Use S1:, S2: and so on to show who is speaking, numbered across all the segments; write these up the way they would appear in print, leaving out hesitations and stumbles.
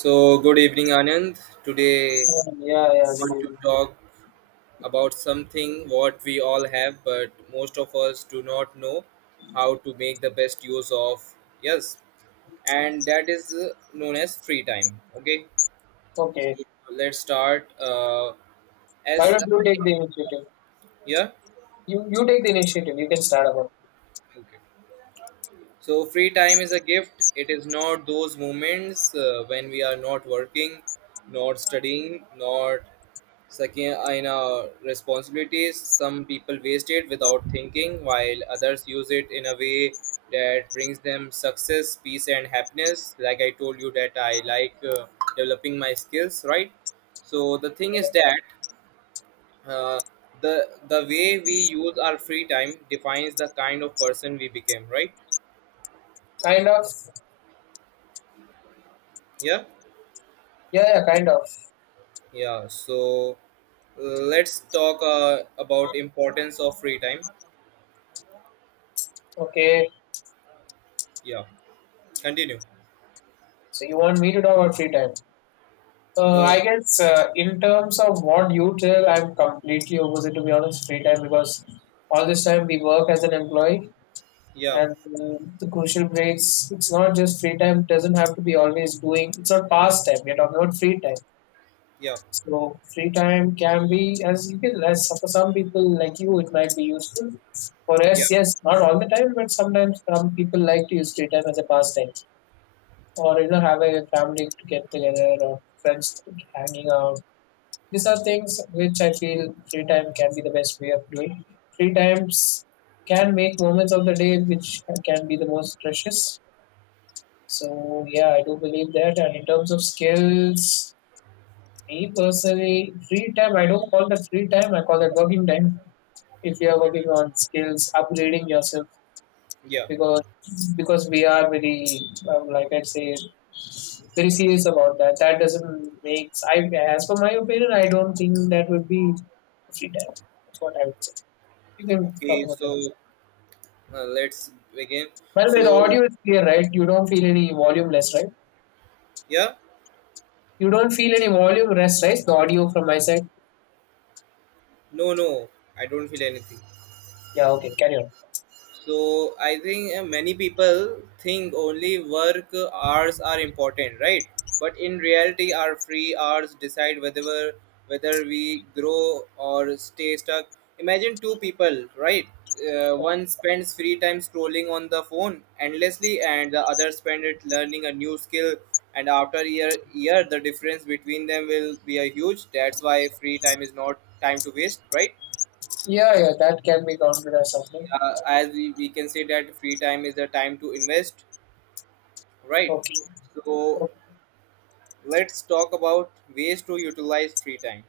S1: So, good evening, Anand. Today,
S2: Yeah,
S1: I
S2: yeah,
S1: want
S2: good
S1: to
S2: idea.
S1: talk about something what we all have, but most of us do not know how to make the best use of. Yes, and that is known as free time. Okay,
S2: Okay.
S1: so let's start.
S2: Why
S1: As
S2: don't you take the initiative?
S1: yeah,
S2: You take the initiative. You can start about
S1: okay. So free time is a gift. It is not those moments when we are not working, not studying, not sucking in our responsibilities. Some people waste it without thinking, while others use it in a way that brings them success, peace, and happiness. Like I told you that I like developing my skills, right? So the thing is that uh, the way we use our free time defines the kind of person we became, right?
S2: kind of.
S1: Yeah.
S2: Yeah, yeah, kind of.
S1: Yeah, so uh, let's talk about importance of free time.
S2: Okay.
S1: Yeah, continue.
S2: So you want me to talk about free time?
S1: No,
S2: I guess in terms of what you tell, I'm completely opposite to be honest. Free time because all this time we work as an employee,
S1: yeah,
S2: and the crucial breaks. It's not just free time. It doesn't have to be always doing. It's not past time. We're talking about free time.
S1: yeah,
S2: So free time can be as little as for some people like you, it might be useful. For
S1: yeah,
S2: us, yes, not all the time, but sometimes some people like to use free time as a pastime, or you know, have a family to get together or friends hanging out. These are things which I feel free time can be the best way of doing. Free times can make moments of the day which can be the most precious. So yeah, I do believe that. And in terms of skills, me personally, free time, I don't call that free time, I call that working time. If you are working on skills, upgrading yourself,
S1: yeah.
S2: because because we are very, like I say, very serious about that. That doesn't make, I, as for my opinion, I don't think that would be free time. That's what I would say. You can talk
S1: Okay,
S2: about yours.
S1: so let's begin.
S2: By the way, the
S1: So
S2: audio is clear, right? You don't feel any volume less, right?
S1: yeah,
S2: You don't feel any volume less, right? The audio from my side.
S1: no, no, I don't feel anything.
S2: Yeah, okay, carry on.
S1: So I think many people think only work hours are important, right? But in reality, our free hours decide whether we grow or stay stuck. Imagine two people, right? One spends free time scrolling on the phone endlessly, and the other spend it learning a new skill. And after year, the difference between them will be a huge. That's why free time is not time to waste, right?
S2: Yeah, yeah, that can be counted as something.
S1: We can say that free time is the time to invest, right?
S2: Okay.
S1: So let's talk about ways to utilize free time.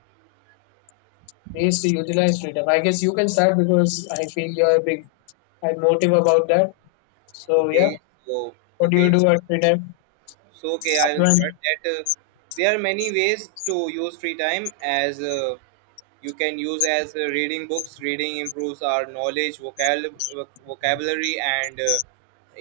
S2: Ways to utilize free time. I guess you can start because I feel you're a big had motive about that. So yeah,
S1: okay so
S2: what do you
S1: okay
S2: do at free time?
S1: I will
S2: Upfront.
S1: start that. There are many ways to use free time as you can use as reading books. Reading improves our knowledge, vocabulary, and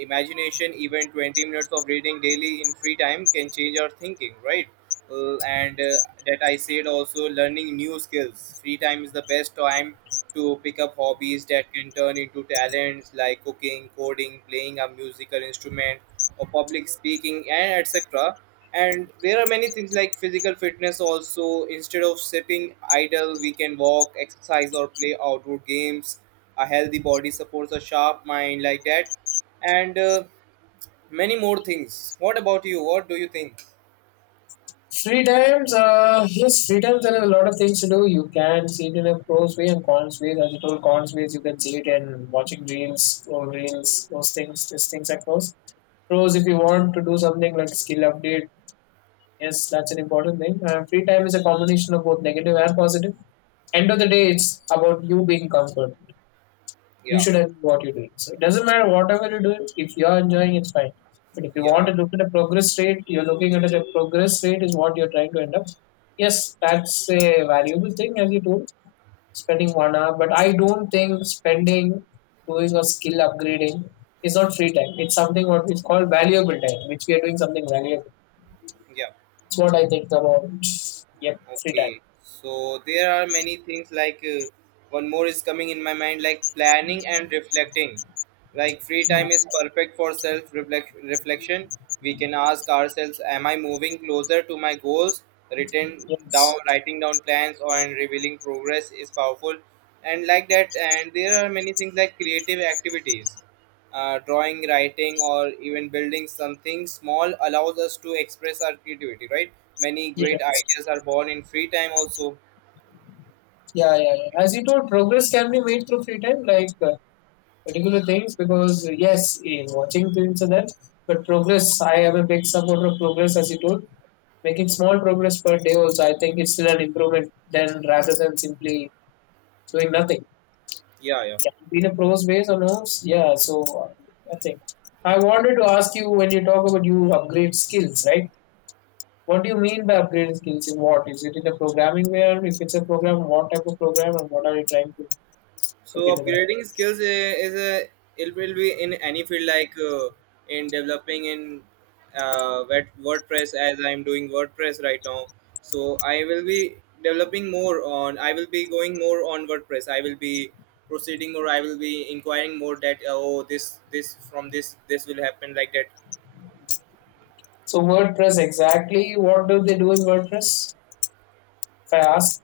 S1: imagination. Even 20 minutes of reading daily in free time can change our thinking, right? And that I said also learning new skills. Free time is the best time to pick up hobbies that can turn into talents like cooking, coding, playing a musical instrument or public speaking and etc. And there are many things like physical fitness also. Instead of sitting idle, we can walk, exercise, or play outdoor games. A healthy body supports a sharp mind, like that. And many more things. What about you? What do you think?
S2: Free times, yes, free times there are a lot of things to do. You can see it in a pros way and cons ways. As you told, cons ways you can see it in watching reels or reels, those things, these things are pros. Pros, if you want to do something like skill update, yes, that's an important thing. Free time is a combination of both negative and positive. End of the day, it's about you being comfort. You
S1: Yeah,
S2: should enjoy what you're doing. So it doesn't matter whatever you're doing, if you're enjoying, it's fine. But if you want
S1: yeah,
S2: to look at a progress rate, you're looking at a progress rate is what you're trying to end up. Yes, that's a valuable thing as you told, spending 1 hour. But I don't think spending doing a skill upgrading is not free time. It's something what is called valuable time, which we are doing something valuable.
S1: yeah.
S2: It's what I think about. Yep, free time.
S1: Okay, so there are many things like one more is coming in my mind like planning and reflecting. Like free
S2: Mm.
S1: time is perfect for self reflection. We can ask ourselves, am I moving closer to my goals? Written down,
S2: Yes.
S1: writing down plans or and revealing progress is powerful, and like that. And there are many things like creative activities. Drawing, writing, or even building something small allows us to express our creativity, right? Many great
S2: Yes.
S1: ideas are born in free time, also.
S2: Yeah, yeah, yeah. As you told, progress can be made through free time. Like particular things because yes, in watching things and that, but progress. I am a big supporter of progress, as you told. Making small progress per day also, I think it's still an improvement than rather than simply doing nothing.
S1: Yeah, yeah.
S2: Can it be the pros ways or no? Yeah. So I think I wanted to ask you when you talk about you upgrade skills, right? What do you mean by upgrading skills in what? Is it in the programming where if it's a program, what type of program and what are you trying to
S1: So,
S2: look into that?
S1: is a, it will be in any field, like in developing in WordPress, as I'm doing WordPress right now. So, I will be developing more on, I will be going more on WordPress. I will be proceeding more, I will be inquiring more that, oh, this, from this, this will happen like that.
S2: So WordPress exactly what do they do in WordPress? If I ask,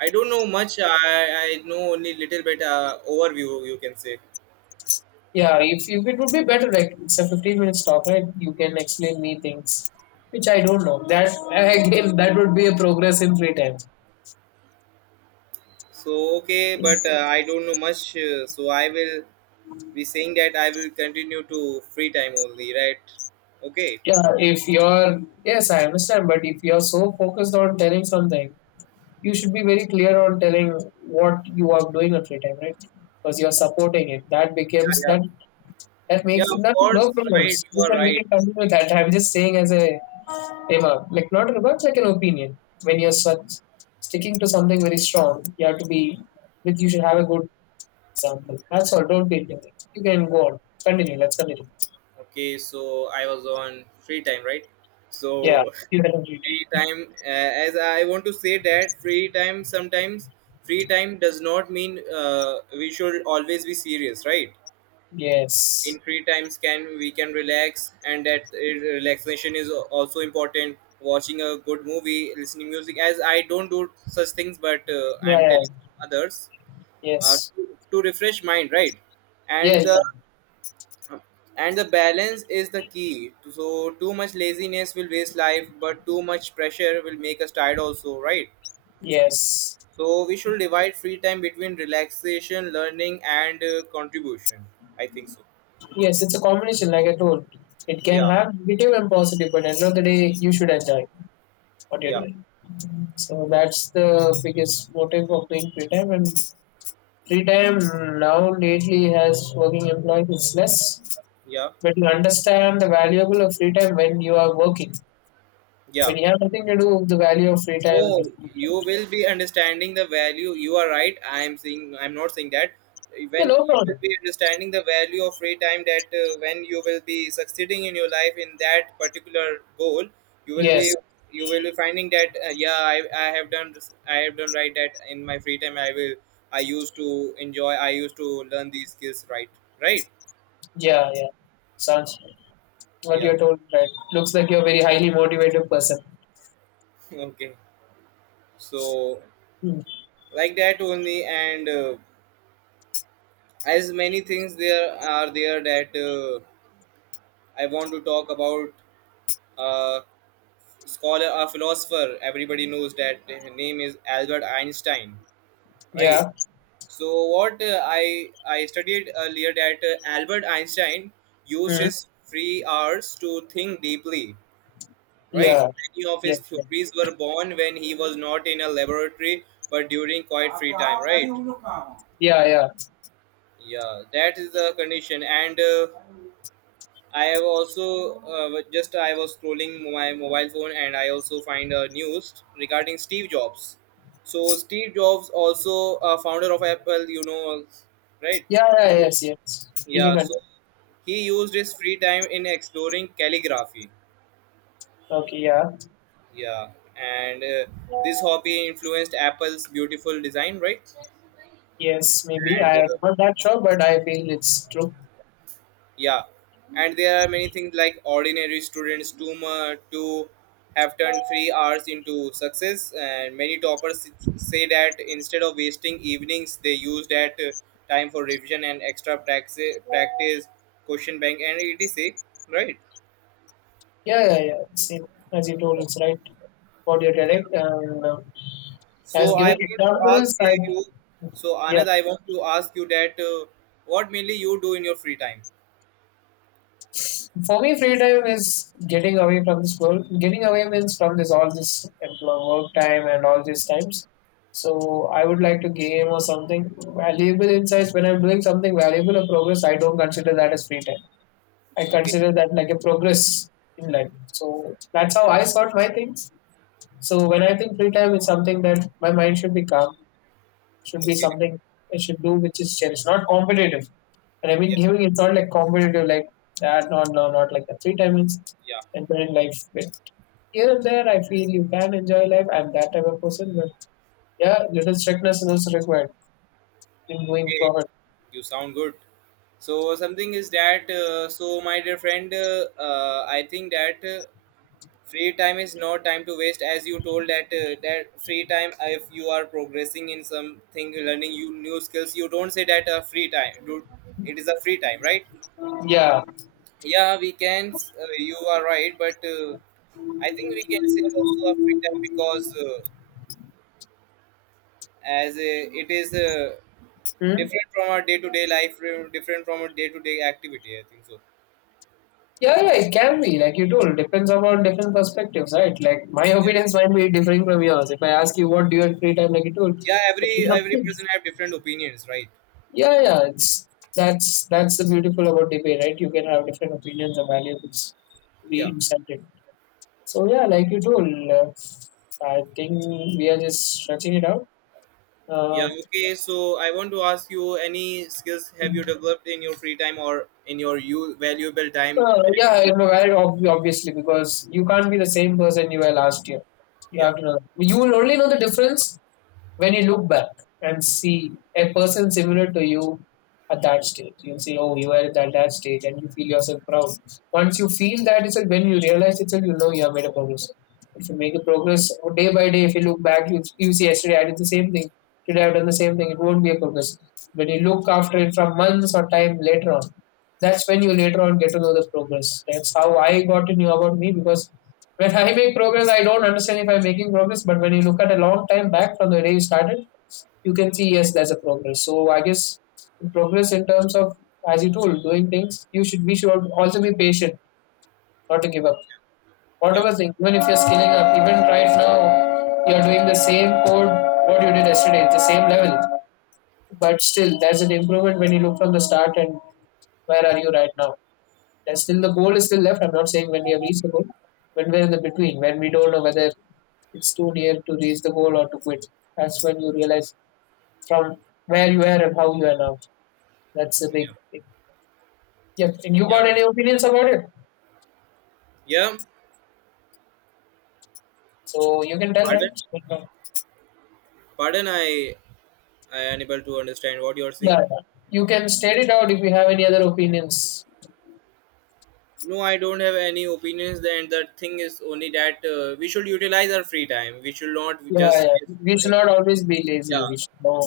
S1: I don't know much. I know only little bit overview you can say.
S2: yeah, if it would be better, like it's a 15 minutes talk, right? You can explain me things which I don't know. That again, that would be a progress in free time.
S1: So okay, but I don't know much. So I will be saying that I will continue to free time only, right? Okay.
S2: Yeah, if you're yes, I understand, but if you're so focused on telling something, you should be very clear on telling what you are doing at free time, right? Because you're supporting it. That
S1: Yeah,
S2: becomes
S1: yeah,
S2: that that
S1: yeah.
S2: makes it
S1: Of
S2: nothing,
S1: course,
S2: no
S1: right.
S2: problems.
S1: You
S2: We
S1: are
S2: can we
S1: right.
S2: can continue that. I'm just saying as a remark, like not remarks, like an opinion. When you're such, sticking to something very strong, you have to be like you should have a good example. That's all. Don't be anything. You can go on. Continue. Let's continue.
S1: Okay, so I was on free time, right?
S2: Yeah.
S1: So
S2: You can complete it.
S1: free time, as I want to say that free time does not mean we should always be serious, right? In
S2: Yes.
S1: free times can we can relax, and that relaxation is also important, watching a good movie, listening music. As I don't do such things, but
S2: Yeah,
S1: I'm telling
S2: yeah.
S1: others
S2: Yes.
S1: to refresh mind, right? And
S2: Yes.
S1: the, and the balance is the key. So too much laziness will waste life, but too much pressure will make us tired also, right?
S2: Yes.
S1: So we should divide free time between relaxation, learning, and contribution, I think so.
S2: Yes. It's a combination, like I told. It can
S1: Yeah,
S2: have negative and positive, but at the end of the day, you should enjoy what you're
S1: yeah,
S2: doing. So that's the biggest motive of doing free time and free time now lately has working employee is less,
S1: yeah,
S2: but you understand the valuable of free time when you are working.
S1: yeah.
S2: When you have nothing to do, the value of free time is
S1: No,
S2: different.
S1: you will be understanding the value. You are right. I am saying I'm not saying that.
S2: Yeah,
S1: When
S2: no
S1: you will
S2: problem.
S1: be understanding the value of free time, that when you will be succeeding in your life in that particular goal, you will be
S2: Yes,
S1: you will be finding that yeah, I have done I have done right that in my free time. I used to enjoy. I used to learn these skills. Right, right.
S2: yeah, yeah. Sounds what
S1: Yeah.
S2: you're told, right? Looks like you're a very highly motivated person.
S1: Okay. So
S2: Hmm.
S1: like that only, and as many things there are there that. I want to talk about a scholar, a philosopher. Everybody knows that his name is Albert Einstein, right?
S2: Yeah.
S1: So what I studied earlier that Albert Einstein used
S2: Hmm.
S1: his free hours to think deeply, right?
S2: Yeah.
S1: Many of
S2: Yeah.
S1: his
S2: Yeah.
S1: theories were born when he was not in a laboratory, but during quiet free time, right?
S2: Yeah. Yeah.
S1: Yeah, that is the condition, and I have also just I was scrolling my mobile phone and I also find news regarding Steve Jobs. So Steve Jobs also, founder of Apple, you know, right?
S2: Yeah. Yeah. Yes. Yes. You can.
S1: Yeah. So
S2: Continue.
S1: he used his free time in exploring calligraphy.
S2: Okay. Yeah.
S1: Yeah, and this hobby influenced Apple's beautiful design, right?
S2: Yes. Maybe
S1: And
S2: I'm not that sure, but I feel it's true.
S1: yeah, and there are many things like ordinary students to have turned 3 hours into success, and many toppers say that instead of wasting evenings they use that time for revision and extra practice question bank and etc, right?
S2: Yeah. Yeah. Yeah. Same as you told, it's right. About your dialect and
S1: so
S2: as
S1: i
S2: giving
S1: want to
S2: examples
S1: ask
S2: like
S1: you so
S2: yeah.
S1: Anand, I want to ask you that what mainly you do in your free time.
S2: For me free time is getting away from the school, getting away means from this all this employ- work time and all these times. So I would like to game or something valuable insights. When I'm doing something valuable or progress I don't consider that as free time, I
S1: Okay,
S2: consider that like a progress in life. So that's how I sort my things. So when I think free time is something that my mind should be calm, should be
S1: okay,
S2: something I should do, which is cherish, not competitive. And I mean,
S1: yeah,
S2: giving it's not like competitive, like that, not, no, not like the free time is
S1: yeah.
S2: enjoying life. But here and there, I feel you can enjoy life. I'm that type of person, but yeah, little strictness is also required in going
S1: Okay,
S2: forward.
S1: you sound good. So something is that my dear friend, I think that free time is not time to waste. As you told that that free time, if you are progressing in something, learning you new skills, you don't say that free time. Dude, it is a free time, right?
S2: Yeah.
S1: Yeah, we can. You are right, but I think we can say also a free time because. It is
S2: Hmm?
S1: different from our day-to-day life, different from our day-to-day activity, I think so.
S2: Yeah, yeah, it can be. Like you told, depends upon different perspectives, right? Like my
S1: Yeah,
S2: opinions might be differing from yours. If I ask you what do you have free time, like you told,
S1: yeah, every
S2: different
S1: every
S2: opinions.
S1: person have different opinions, right?
S2: Yeah, yeah, it's that's the beautiful about debate, right? You can have different opinions and values. It's
S1: Yeah,
S2: be incented. So yeah, like you told, I think we are just stretching it out. Uh,
S1: yeah. Okay, so I want to ask you, any skills have you developed in your free time or in your you valuable time that
S2: yeah,
S1: you,
S2: you know, very obviously because you can't be the same person you were last year. You
S1: yeah,
S2: have to know. You will only know the difference when you look back and see a person similar to you at that stage, you'll say, oh, you were at that, that stage, and you feel yourself proud. Once you feel that, it's like when you realize it's like you know you have made a progress. If you make a progress day by day, if you look back, you see yesterday I did the same thing, today I've done the same thing, it won't be a progress. When you look after it from months or time later on, that's when you later on get to know the progress. That's how I got to know about me because when I make progress, I don't understand if I'm making progress, but when you look at a long time back from the day you started, you can see yes, there's a progress. So I guess progress in terms of as you told, doing things, you should we should also be patient, not to give up.
S1: yeah,
S2: Whatever thing, even if you're scaling up, even right now you're doing the same code what you did yesterday, the same level. But still there's an improvement when you look from the start and where are you right now. And still the goal is still left. I'm not saying when we have reached the goal, when we're in the between, when we don't know whether it's too near to reach the goal or to quit. That's when you realize from where you are and how you are now. That's a big,
S1: yeah,
S2: big yeah. And you
S1: yeah,
S2: got any opinions about it?
S1: yeah.
S2: So you can tell, right?
S1: Pardon,
S2: Yeah,
S1: pardon, I unable to understand what you're
S2: yeah.
S1: saying.
S2: You can state it out if you have any other opinions.
S1: No, I don't have any opinions. Then the thing is only that we should utilize our free time. We should not
S2: Yeah,
S1: just
S2: yeah.
S1: waste
S2: We should
S1: schooling.
S2: not always be
S1: Yeah,
S2: lazy. We should know.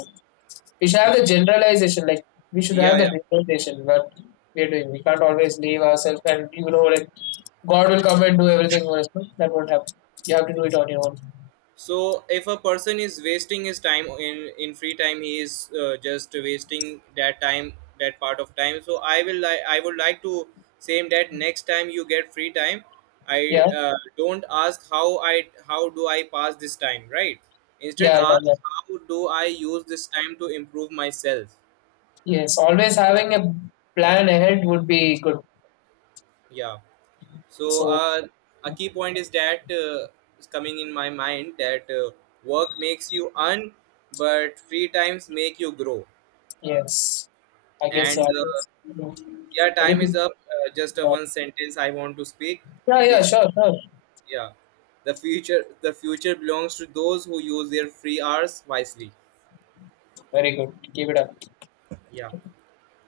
S2: We should have the generalization. Like we should
S1: yeah,
S2: have
S1: yeah.
S2: the generalization. What we are doing. We can't always leave ourselves and you know like God will come and do everything for us. No? That won't happen. You have to do it on your own.
S1: So if a person is wasting his time in free time, he is just wasting that time, that part of time. So I will like I would like to say that next time you get free time, I
S2: Yeah,
S1: don't ask how I how do I pass this time, right? Instead,
S2: yeah, yeah, yeah.
S1: ask how do I use this time to improve myself.
S2: Yes, always having a plan ahead would be good.
S1: Yeah. So
S2: So,
S1: a key point is that is coming in my mind that work makes you earn, but free times make you grow.
S2: yes, I guess. So.
S1: And
S2: I guess.
S1: yeah,
S2: I guess.
S1: time is up. Just a one sentence I want to speak.
S2: Yeah, yeah,
S1: Please,
S2: sure, sure.
S1: yeah, the future belongs to those who use their free hours wisely.
S2: Very good. Keep it up.
S1: Yeah.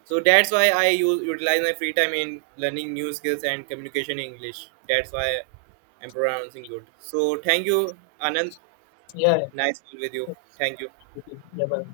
S1: So that's why I use, utilize my free time in learning new skills and communication in English. That's why I'm pronouncing good. So thank you, Anand.
S2: Yeah,
S1: Nice to be with you.
S2: yeah.
S1: Thank you.
S2: Yeah, bye.